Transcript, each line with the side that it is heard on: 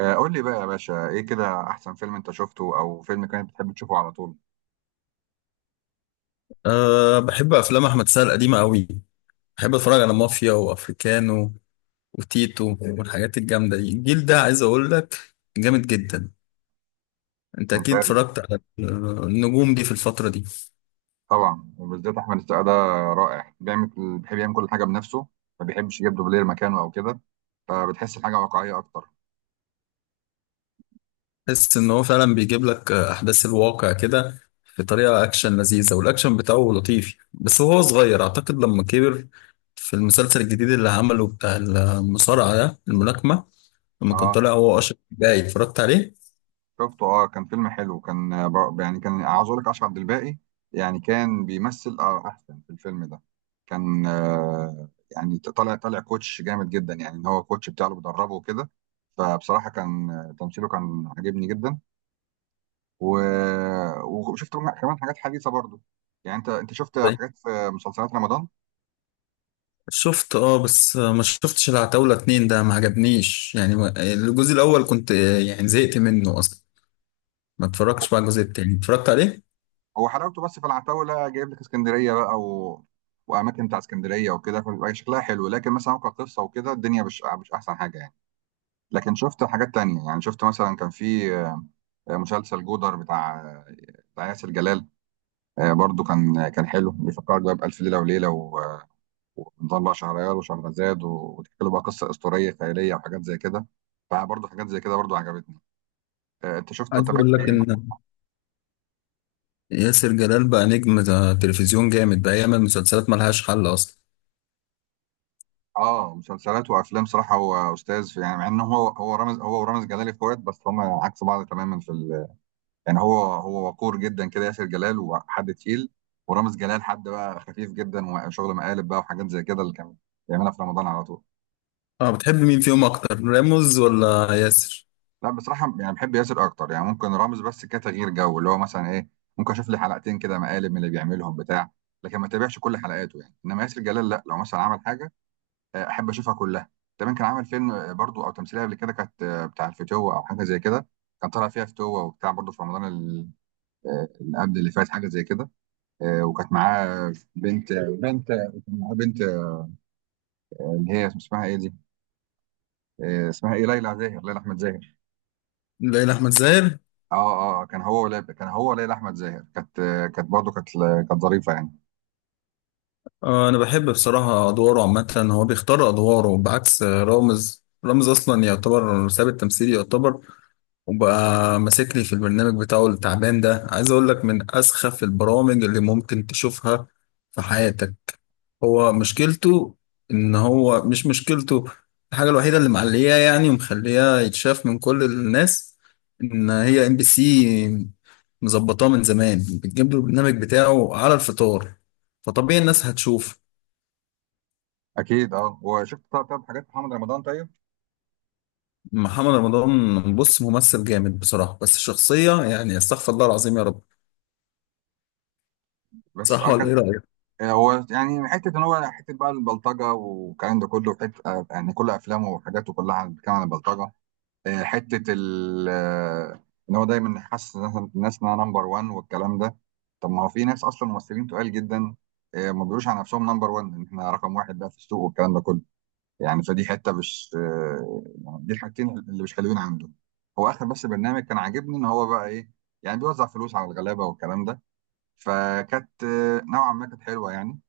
right: قول لي بقى يا باشا ايه كده احسن فيلم انت شفته او فيلم كانت بتحب تشوفه على طول.
left: أه، بحب أفلام أحمد سعد القديمة أوي. بحب أتفرج على مافيا وأفريكانو وتيتو والحاجات الجامدة دي. الجيل ده، عايز أقول لك، جامد جدا. أنت أكيد
right: ممتاز.
left: اتفرجت على النجوم دي في الفترة دي.
right: طبعا وبالذات احمد السقا ده رائع، بيعمل بيحب يعمل كل حاجه بنفسه، ما بيحبش يجيب دوبلير مكانه او كده، فبتحس الحاجه واقعيه اكتر.
left: تحس إن هو فعلا بيجيب لك أحداث الواقع كده، بطريقة أكشن لذيذة، والأكشن بتاعه لطيف، بس هو صغير أعتقد، لما كبر في المسلسل الجديد اللي عمله بتاع المصارعة ده، الملاكمة، لما كان
right: اه
left: طالع هو أشرف جاي اتفرجت عليه.
right: شفته، اه كان فيلم حلو، كان يعني كان عاوز اقول لك اشرف عبد الباقي يعني كان بيمثل اه احسن في الفيلم ده. كان آه يعني طالع كوتش جامد جدا، يعني ان هو كوتش بتاعه اللي بيدربه وكده، فبصراحه كان، تمثيله كان عاجبني جدا. و... وشفت منها كمان حاجات حديثه برضو. يعني انت شفت حاجات في مسلسلات رمضان؟
left: شفت، اه، بس ما شفتش العتاولة اتنين ده، ما عجبنيش يعني، الجزء الأول كنت، يعني زهقت منه أصلا. ما اتفرجتش بقى على الجزء التاني، اتفرجت عليه.
right: هو حلاوته بس في العتاوله، جايب لك اسكندريه بقى واماكن بتاع اسكندريه وكده، فبيبقى شكلها حلو، لكن مثلا هو كقصه وكده الدنيا مش احسن حاجه يعني. لكن شفت حاجات تانية، يعني شفت مثلا كان في مسلسل جودر بتاع ياسر جلال، برضو كان كان حلو، بيفكرك بقى بألف ليلة وليلة ونظام بقى شهريار وشهرزاد وتحكي له بقى قصة أسطورية خيالية وحاجات زي كده، فبرضو حاجات زي كده برضو عجبتني. انت شفت
left: عايز
right: تابعت
left: أقول لك
right: اي؟
left: إن ياسر جلال بقى نجم، ده تلفزيون جامد، بقى يعمل مسلسلات ملهاش حل أصلا.
right: اه مسلسلات وافلام، صراحه هو استاذ في، يعني مع انه هو رامز، هو ورامز جلال اخوات بس هم عكس بعض تماما يعني هو وقور جدا كده ياسر جلال، وحد تقيل، ورامز جلال حد بقى خفيف جدا وشغل مقالب بقى وحاجات زي كده اللي كان بيعملها في رمضان على طول.
left: اه، بتحب مين فيهم أكتر، راموز ولا ياسر؟
right: لا بصراحه يعني بحب ياسر اكتر، يعني ممكن رامز بس كتغيير جو اللي هو مثلا ايه، ممكن اشوف لي حلقتين كده مقالب من اللي بيعملهم بتاع، لكن ما تابعش كل حلقاته يعني، انما ياسر جلال لا، لو مثلا عمل حاجه احب اشوفها كلها. كمان كان عامل فيلم، برضو او تمثيليه قبل كده، كانت بتاع الفتوه او حاجه زي كده، كان طالع فيها فتوه وبتاع برضو في رمضان اللي قبل اللي فات، حاجه زي كده. وكانت معاه بنت، بنت كان معاه بنت آه، اللي هي اسمها ايه دي، آه، اسمها ايه ليلى زاهر، ليلى احمد زاهر.
left: ليلى أحمد زاهر؟
right: اه اه، آه، كان هو ولا كان هو ليلى احمد زاهر كانت، كانت برضو كانت ظريفه يعني.
left: آه، أنا بحب بصراحة أدواره عامة، هو بيختار أدواره بعكس، رامز أصلا يعتبر ساب التمثيل يعتبر، وبقى ماسك لي في البرنامج بتاعه التعبان ده. عايز اقول لك من اسخف البرامج اللي ممكن تشوفها في حياتك. هو مشكلته، ان هو، مش مشكلته. الحاجة الوحيدة اللي معلياه يعني ومخلياه يتشاف من كل الناس، ان هي MBC مظبطاه من زمان، بتجيب له البرنامج بتاعه على الفطار، فطبيعي الناس هتشوف.
right: اكيد. اه وشفت طب حاجات محمد رمضان؟ طيب
left: محمد رمضان، بص، ممثل جامد بصراحة، بس شخصية يعني، استغفر الله العظيم يا رب.
right: بس
left: صح
right: اه،
left: ولا ايه رأيك؟
right: هو يعني حته ان هو حته بقى البلطجه والكلام ده كله، حته يعني كل افلامه وحاجاته كلها بتتكلم عن البلطجه، آه، حته ال آه، ان هو دايما حاسس إن الناس انها نمبر 1 والكلام ده. طب ما هو في ناس اصلا ممثلين تقال جدا ما بيقولوش عن نفسهم نمبر 1، ان احنا رقم واحد بقى في السوق والكلام ده كله، يعني فدي حته مش، يعني دي الحاجتين اللي مش حلوين عنده. هو اخر بس برنامج كان عاجبني ان هو بقى ايه، يعني بيوزع فلوس على الغلابه والكلام ده، فكانت نوعا ما كانت حلوه يعني.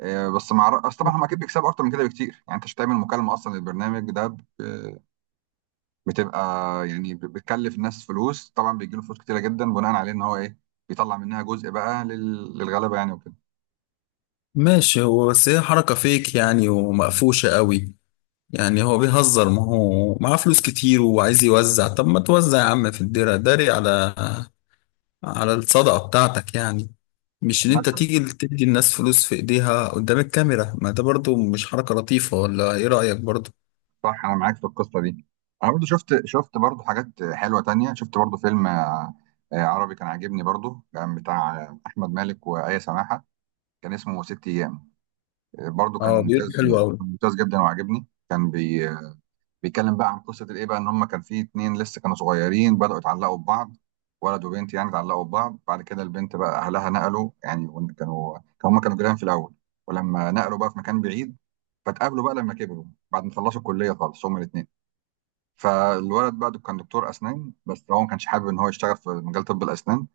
right: اصل طبعا هم اكيد بيكسبوا اكتر من كده بكتير، يعني انت مش هتعمل مكالمه اصلا للبرنامج ده بتبقى، يعني بتكلف الناس فلوس، طبعا بيجي له فلوس كتيره جدا بناء عليه، ان هو ايه بيطلع منها جزء بقى للغلبه يعني وكده.
left: ماشي، هو بس هي حركة فيك يعني، ومقفوشة قوي. يعني هو بيهزر، ما هو معاه فلوس كتير وعايز يوزع. طب ما توزع يا عم في الدرع، داري على الصدقة بتاعتك يعني. مش ان انت
right: مثلا
left: تيجي تدي الناس فلوس في ايديها قدام الكاميرا. ما ده برضو مش حركة لطيفة، ولا ايه رأيك برضو؟
right: صح، انا معاك في القصه دي. انا برضو شفت، برضو حاجات حلوه تانية، شفت برضو فيلم، عربي كان عاجبني برضو، كان بتاع احمد مالك وآية سماحه، كان اسمه ست ايام، برضو كان
left: اه، بيقول
right: ممتاز،
left: حلو قوي.
right: كان ممتاز جدا وعجبني، كان بي بيتكلم بقى عن قصه الايه بقى، ان هم كان في اتنين لسه كانوا صغيرين بداوا يتعلقوا ببعض، ولد وبنت يعني، اتعلقوا ببعض، بعد كده البنت بقى اهلها نقلوا يعني هم كانوا جيران في الاول ولما نقلوا بقى في مكان بعيد، فتقابلوا بقى لما كبروا بعد ما خلصوا الكليه خالص هم الاثنين. فالولد بقى كان دكتور اسنان بس هو ما كانش حابب ان هو يشتغل في مجال طب الاسنان،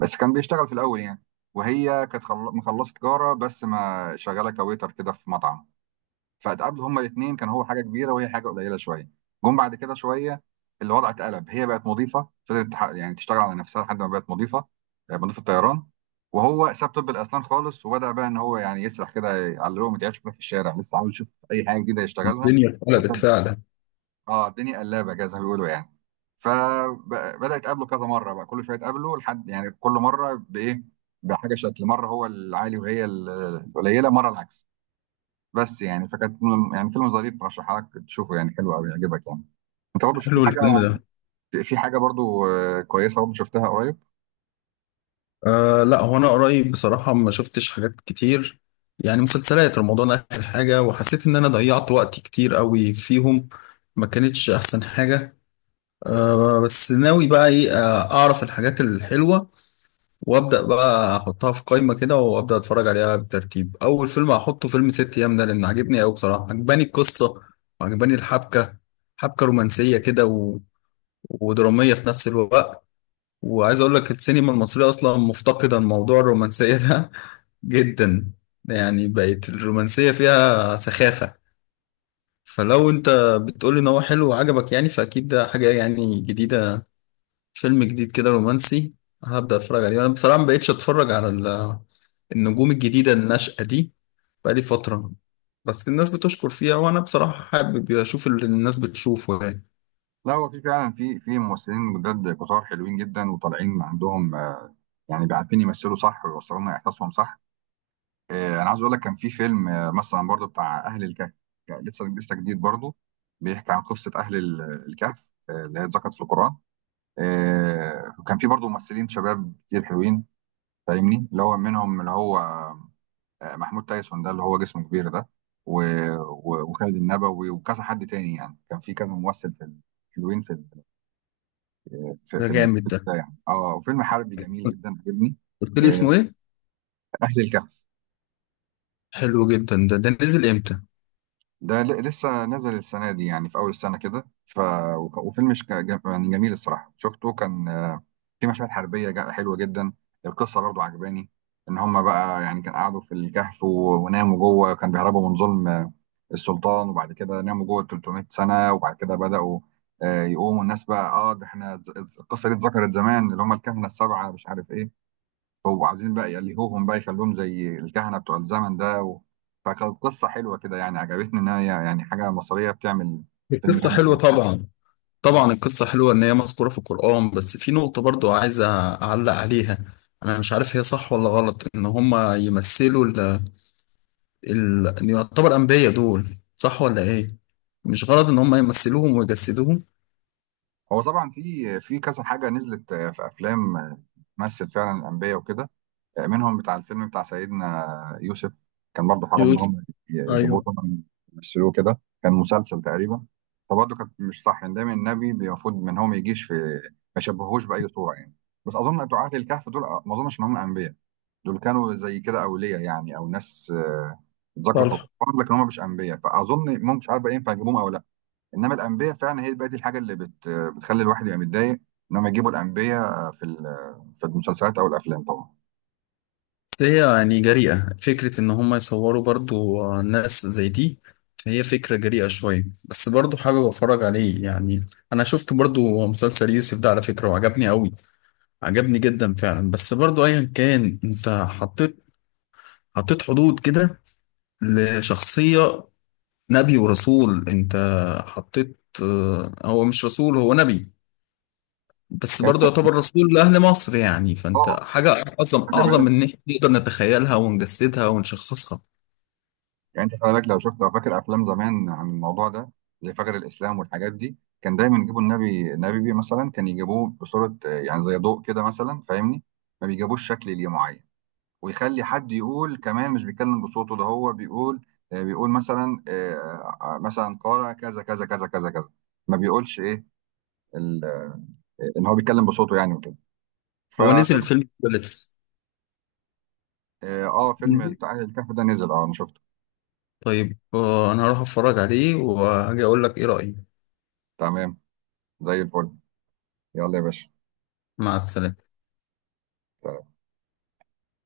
right: بس كان بيشتغل في الاول يعني، وهي كانت مخلصه تجاره بس ما شغاله كويتر كده في مطعم، فاتقابلوا هما الاثنين، كان هو حاجه كبيره وهي حاجه قليله شويه. جم بعد كده شويه، الوضع اتقلب، هي بقت مضيفه، فضلت يعني تشتغل على نفسها لحد ما بقت مضيفه، مضيفه طيران، وهو ساب طب الاسنان خالص وبدا بقى ان هو يعني يسرح كده، يعلقهم يتعشوا كده في الشارع، لسه عاوز يشوف اي حاجه جديده يشتغلها.
left: الدنيا اتقلبت
right: طب
left: فعلا.
right: اه، الدنيا قلابه كده زي ما بيقولوا يعني، فبدا يتقابلوا كذا مره بقى، كل شويه يتقابلوا لحد يعني كل مره بايه، بحاجه، شكل مره هو العالي وهي القليله، مره العكس. بس يعني يعني فيلم ظريف، رشحها لك تشوفه يعني، حلو قوي، يعجبك يعني. انت برضه في
left: حلو
right: حاجه،
left: الفيلم ده.
right: في حاجه برضه كويسه برضه شفتها قريب؟
left: أه لا، هو انا قريب بصراحه ما شفتش حاجات كتير، يعني مسلسلات رمضان اخر حاجه، وحسيت ان انا ضيعت وقت كتير قوي فيهم، ما كانتش احسن حاجه. أه، بس ناوي بقى ايه، اعرف الحاجات الحلوه وابدا بقى احطها في قائمه كده، وابدا اتفرج عليها بترتيب. اول فيلم هحطه فيلم ست ايام ده، لان عجبني قوي بصراحه، عجباني القصه وعجباني الحبكه، حبكه رومانسيه كده، ودراميه في نفس الوقت. وعايز اقول لك السينما المصريه اصلا مفتقده الموضوع الرومانسيه ده جدا. يعني بقت الرومانسية فيها سخافة. فلو انت بتقول ان هو حلو وعجبك، يعني فاكيد ده حاجة يعني جديدة، فيلم جديد كده رومانسي، هبدأ اتفرج عليه. انا بصراحة ما بقتش اتفرج على النجوم الجديدة الناشئة دي بقالي فترة، بس الناس بتشكر فيها، وانا بصراحة حابب اشوف اللي الناس بتشوفه يعني.
right: لا، هو في فعلا في ممثلين جداد كتار حلوين جدا وطالعين عندهم، يعني بيعرفين يمثلوا صح ويوصلوا لنا احساسهم صح. انا عايز اقول لك كان في فيلم، مثلا برضه بتاع اهل الكهف، يعني لسه جديد برضه، بيحكي عن قصه اهل الكهف اللي هي اتذكرت في القران. وكان في برضه ممثلين شباب كتير حلوين، فاهمني، اللي هو منهم اللي هو محمود تايسون ده اللي هو جسمه كبير ده، و... وخالد النبوي وكذا حد تاني، يعني كان في كذا ممثل في حلوين في ال... في,
left: ده
right: في ال...
left: جامد ده.
right: ده يعني اه، وفيلم حربي جميل جدا عجبني.
left: قلت لي
right: آه،
left: اسمه ايه؟
right: اهل الكهف.
left: حلو جدا ده. ده نزل امتى؟
right: ده لسه نزل السنه دي، يعني في اول السنه كده، وفيلم يعني جميل الصراحه، شفته كان، في مشاهد حربيه حلوه جدا. القصه برضو عجباني، ان هم بقى يعني كان قعدوا في الكهف وناموا جوه، كان بيهربوا من ظلم السلطان وبعد كده ناموا جوه ال 300 سنه، وبعد كده بداوا يقوموا الناس بقى، اه ده احنا القصه دي اتذكرت زمان، اللي هم الكهنه السبعه مش عارف ايه، هو عايزين بقى يلهوهم بقى، يخلوهم زي الكهنه بتوع الزمن ده فكانت قصه حلوه كده يعني، عجبتني ان هي يعني حاجه مصريه بتعمل فيلم
left: القصة
right: جامد
left: حلوة
right: زي كده.
left: طبعا.
right: مم.
left: طبعا القصة حلوة إن هي مذكورة في القرآن، بس في نقطة برضو عايز أعلق عليها. أنا مش عارف هي صح ولا غلط إن هما يمثلوا ال إن يعتبر أنبياء دول. صح ولا إيه؟ مش غلط إن هما يمثلوهم ويجسدوهم.
right: هو طبعا في كذا حاجه نزلت، في افلام تمثل فعلا الانبياء وكده، منهم بتاع الفيلم بتاع سيدنا يوسف، كان برضه حرام ان
left: يوسف.
right: هم يجيبوه
left: أيوه.
right: طبعا يمثلوه كده، كان مسلسل تقريبا، فبرضه كانت مش صح، ان دايما النبي المفروض ان هو ما يجيش في، ما يشبهوش باي صوره يعني. بس اظن بتوع اهل الكهف دول ما اظنش ان هم انبياء، دول كانوا زي كده اولياء يعني او ناس، اتذكروا في
left: صالح.
right: القران لكن هم مش انبياء، فاظن ممكن مش عارف بقى ينفع يجيبوهم او لا. انما الانبياء فعلا هي بقى دي الحاجه اللي بتخلي الواحد يبقى متضايق، ان هم يجيبوا الانبياء في المسلسلات او الافلام طبعا.
left: بس هي يعني جريئة فكرة إن هما يصوروا برضو، ناس زي دي. فهي فكرة جريئة شوية، بس برضو حابب أتفرج عليه يعني. أنا شفت برضو مسلسل يوسف ده على فكرة، وعجبني أوي، عجبني جدا فعلا. بس برضو ايا كان، انت حطيت حدود كده لشخصية نبي ورسول. انت حطيت، هو مش رسول، هو نبي، بس
right: يعني
left: برضو يعتبر رسول لأهل مصر يعني. فانت حاجة أعظم
right: خلي
left: أعظم
right: بالك،
left: من إن إحنا نقدر نتخيلها ونجسدها ونشخصها.
right: يعني انت خلي بالك لو شفت او فاكر افلام زمان عن الموضوع ده، زي فجر الاسلام والحاجات دي، كان دايما يجيبوا النبي، بيه مثلا كان يجيبوه بصوره يعني زي ضوء كده مثلا، فاهمني، ما بيجيبوش شكل ليه معين، ويخلي حد يقول كمان مش بيتكلم بصوته، ده هو بيقول بيقول مثلا مثلا قال كذا كذا كذا كذا كذا، ما بيقولش ايه ال- ان هو بيتكلم بصوته يعني وكده،
left: هو نزل
right: فتمام.
left: الفيلم ده لسه
right: اه فيلم
left: نزل؟
right: بتاع الكهف ده نزل اه، انا شفته.
left: طيب، أنا هروح أتفرج عليه وهاجي أقول لك إيه رأيي.
right: تمام، زي الفل. يلا يا باشا.
left: مع السلامة.